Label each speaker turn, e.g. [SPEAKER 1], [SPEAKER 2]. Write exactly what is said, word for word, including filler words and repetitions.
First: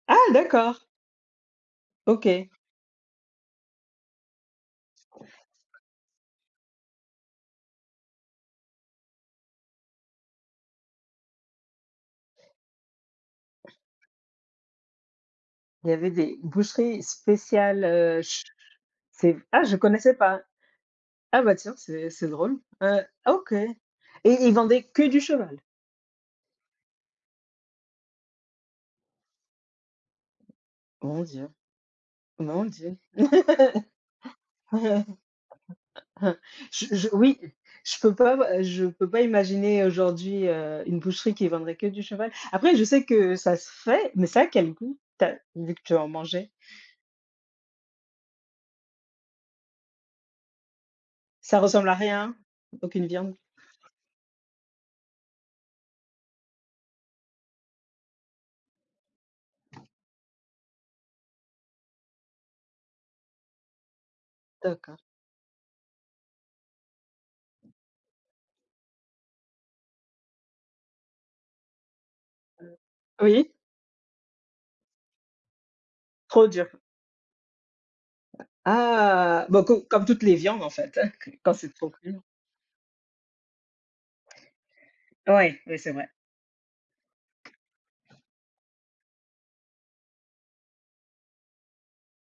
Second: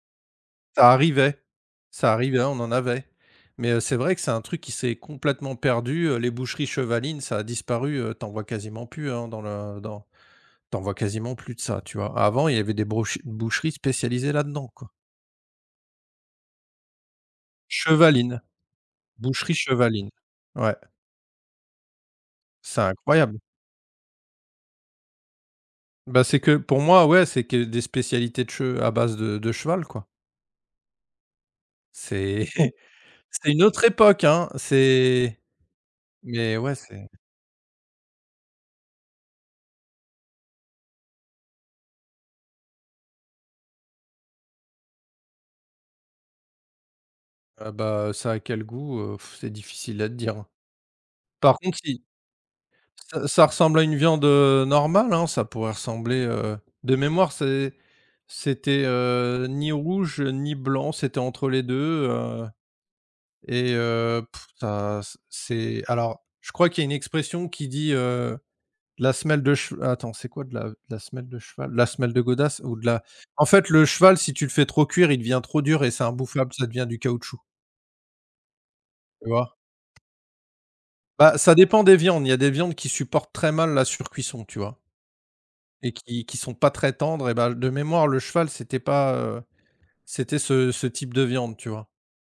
[SPEAKER 1] Ah d'accord!
[SPEAKER 2] Ça arrivait ça arrivait,
[SPEAKER 1] OK.
[SPEAKER 2] on en avait, mais heu, c'est vrai que c'est un truc qui s'est complètement perdu, heu, les boucheries chevalines, ça a disparu, heu, tu en vois quasiment plus, hein, dans le dans tu en vois quasiment plus de ça, tu vois? Avant il y avait des brouche boucheries spécialisées là-dedans, quoi.
[SPEAKER 1] Il y avait des boucheries spéciales, heu, che
[SPEAKER 2] Chevaline,
[SPEAKER 1] ch c'est
[SPEAKER 2] boucherie
[SPEAKER 1] ah, je
[SPEAKER 2] chevaline,
[SPEAKER 1] connaissais pas!
[SPEAKER 2] ouais.
[SPEAKER 1] Ah, bah, tiens, c'est c'est drôle,
[SPEAKER 2] C'est
[SPEAKER 1] heu,
[SPEAKER 2] incroyable!
[SPEAKER 1] OK et ils vendaient que du cheval?
[SPEAKER 2] Bah, c'est que pour moi, ouais, c'est que des spécialités de che à base de de cheval, quoi.
[SPEAKER 1] Mon Dieu!
[SPEAKER 2] C'est
[SPEAKER 1] Mon Dieu!
[SPEAKER 2] c'est une autre époque hein, c'est mais ouais,
[SPEAKER 1] Je je
[SPEAKER 2] c'est
[SPEAKER 1] oui, je peux pas, heu, je peux pas imaginer aujourd'hui, heu, une boucherie qui vendrait que du cheval. Après, je sais que ça se fait, mais ça a quel goût? Tu as vu que tu en mangeais.
[SPEAKER 2] Ah bah, ça a quel goût? Heu, c'est difficile à te dire, hein, par
[SPEAKER 1] Ça
[SPEAKER 2] contre
[SPEAKER 1] ressemble à
[SPEAKER 2] i
[SPEAKER 1] rien, aucune
[SPEAKER 2] ça
[SPEAKER 1] viande?
[SPEAKER 2] ça ressemble à une viande, heu, normale, hein. Ça pourrait ressembler, heu, de mémoire c'est c'était, heu, ni rouge, heu, ni blanc, c'était entre les deux, heu et heu, pff, ça
[SPEAKER 1] D'accord.
[SPEAKER 2] ç c'est alors, je crois qu'il y a une expression qui dit, heu: «La semelle de chev» attends, c'est quoi de la de la semelle de cheval? De la semelle de godasse
[SPEAKER 1] Heu,
[SPEAKER 2] ou de la en
[SPEAKER 1] oui.
[SPEAKER 2] fait, le cheval si tu le fais trop cuire, il devient trop dur et c'est
[SPEAKER 1] Trop
[SPEAKER 2] imbouffable, ça
[SPEAKER 1] dur?
[SPEAKER 2] devient du caoutchouc. Tu
[SPEAKER 1] Ah!
[SPEAKER 2] vois?
[SPEAKER 1] Bon, co comme toutes les viandes, en fait, hein,
[SPEAKER 2] Bah,
[SPEAKER 1] q quand
[SPEAKER 2] ça
[SPEAKER 1] c'est
[SPEAKER 2] dépend
[SPEAKER 1] trop
[SPEAKER 2] des
[SPEAKER 1] dur.
[SPEAKER 2] viandes, il y a des viandes qui supportent très mal la surcuisson, tu vois
[SPEAKER 1] Ouais, oui, c'est
[SPEAKER 2] et
[SPEAKER 1] vrai.
[SPEAKER 2] qui qui sont pas très tendres et bah, de mémoire, le cheval c'était pas, heu, c'était ce ce type de viande, tu vois?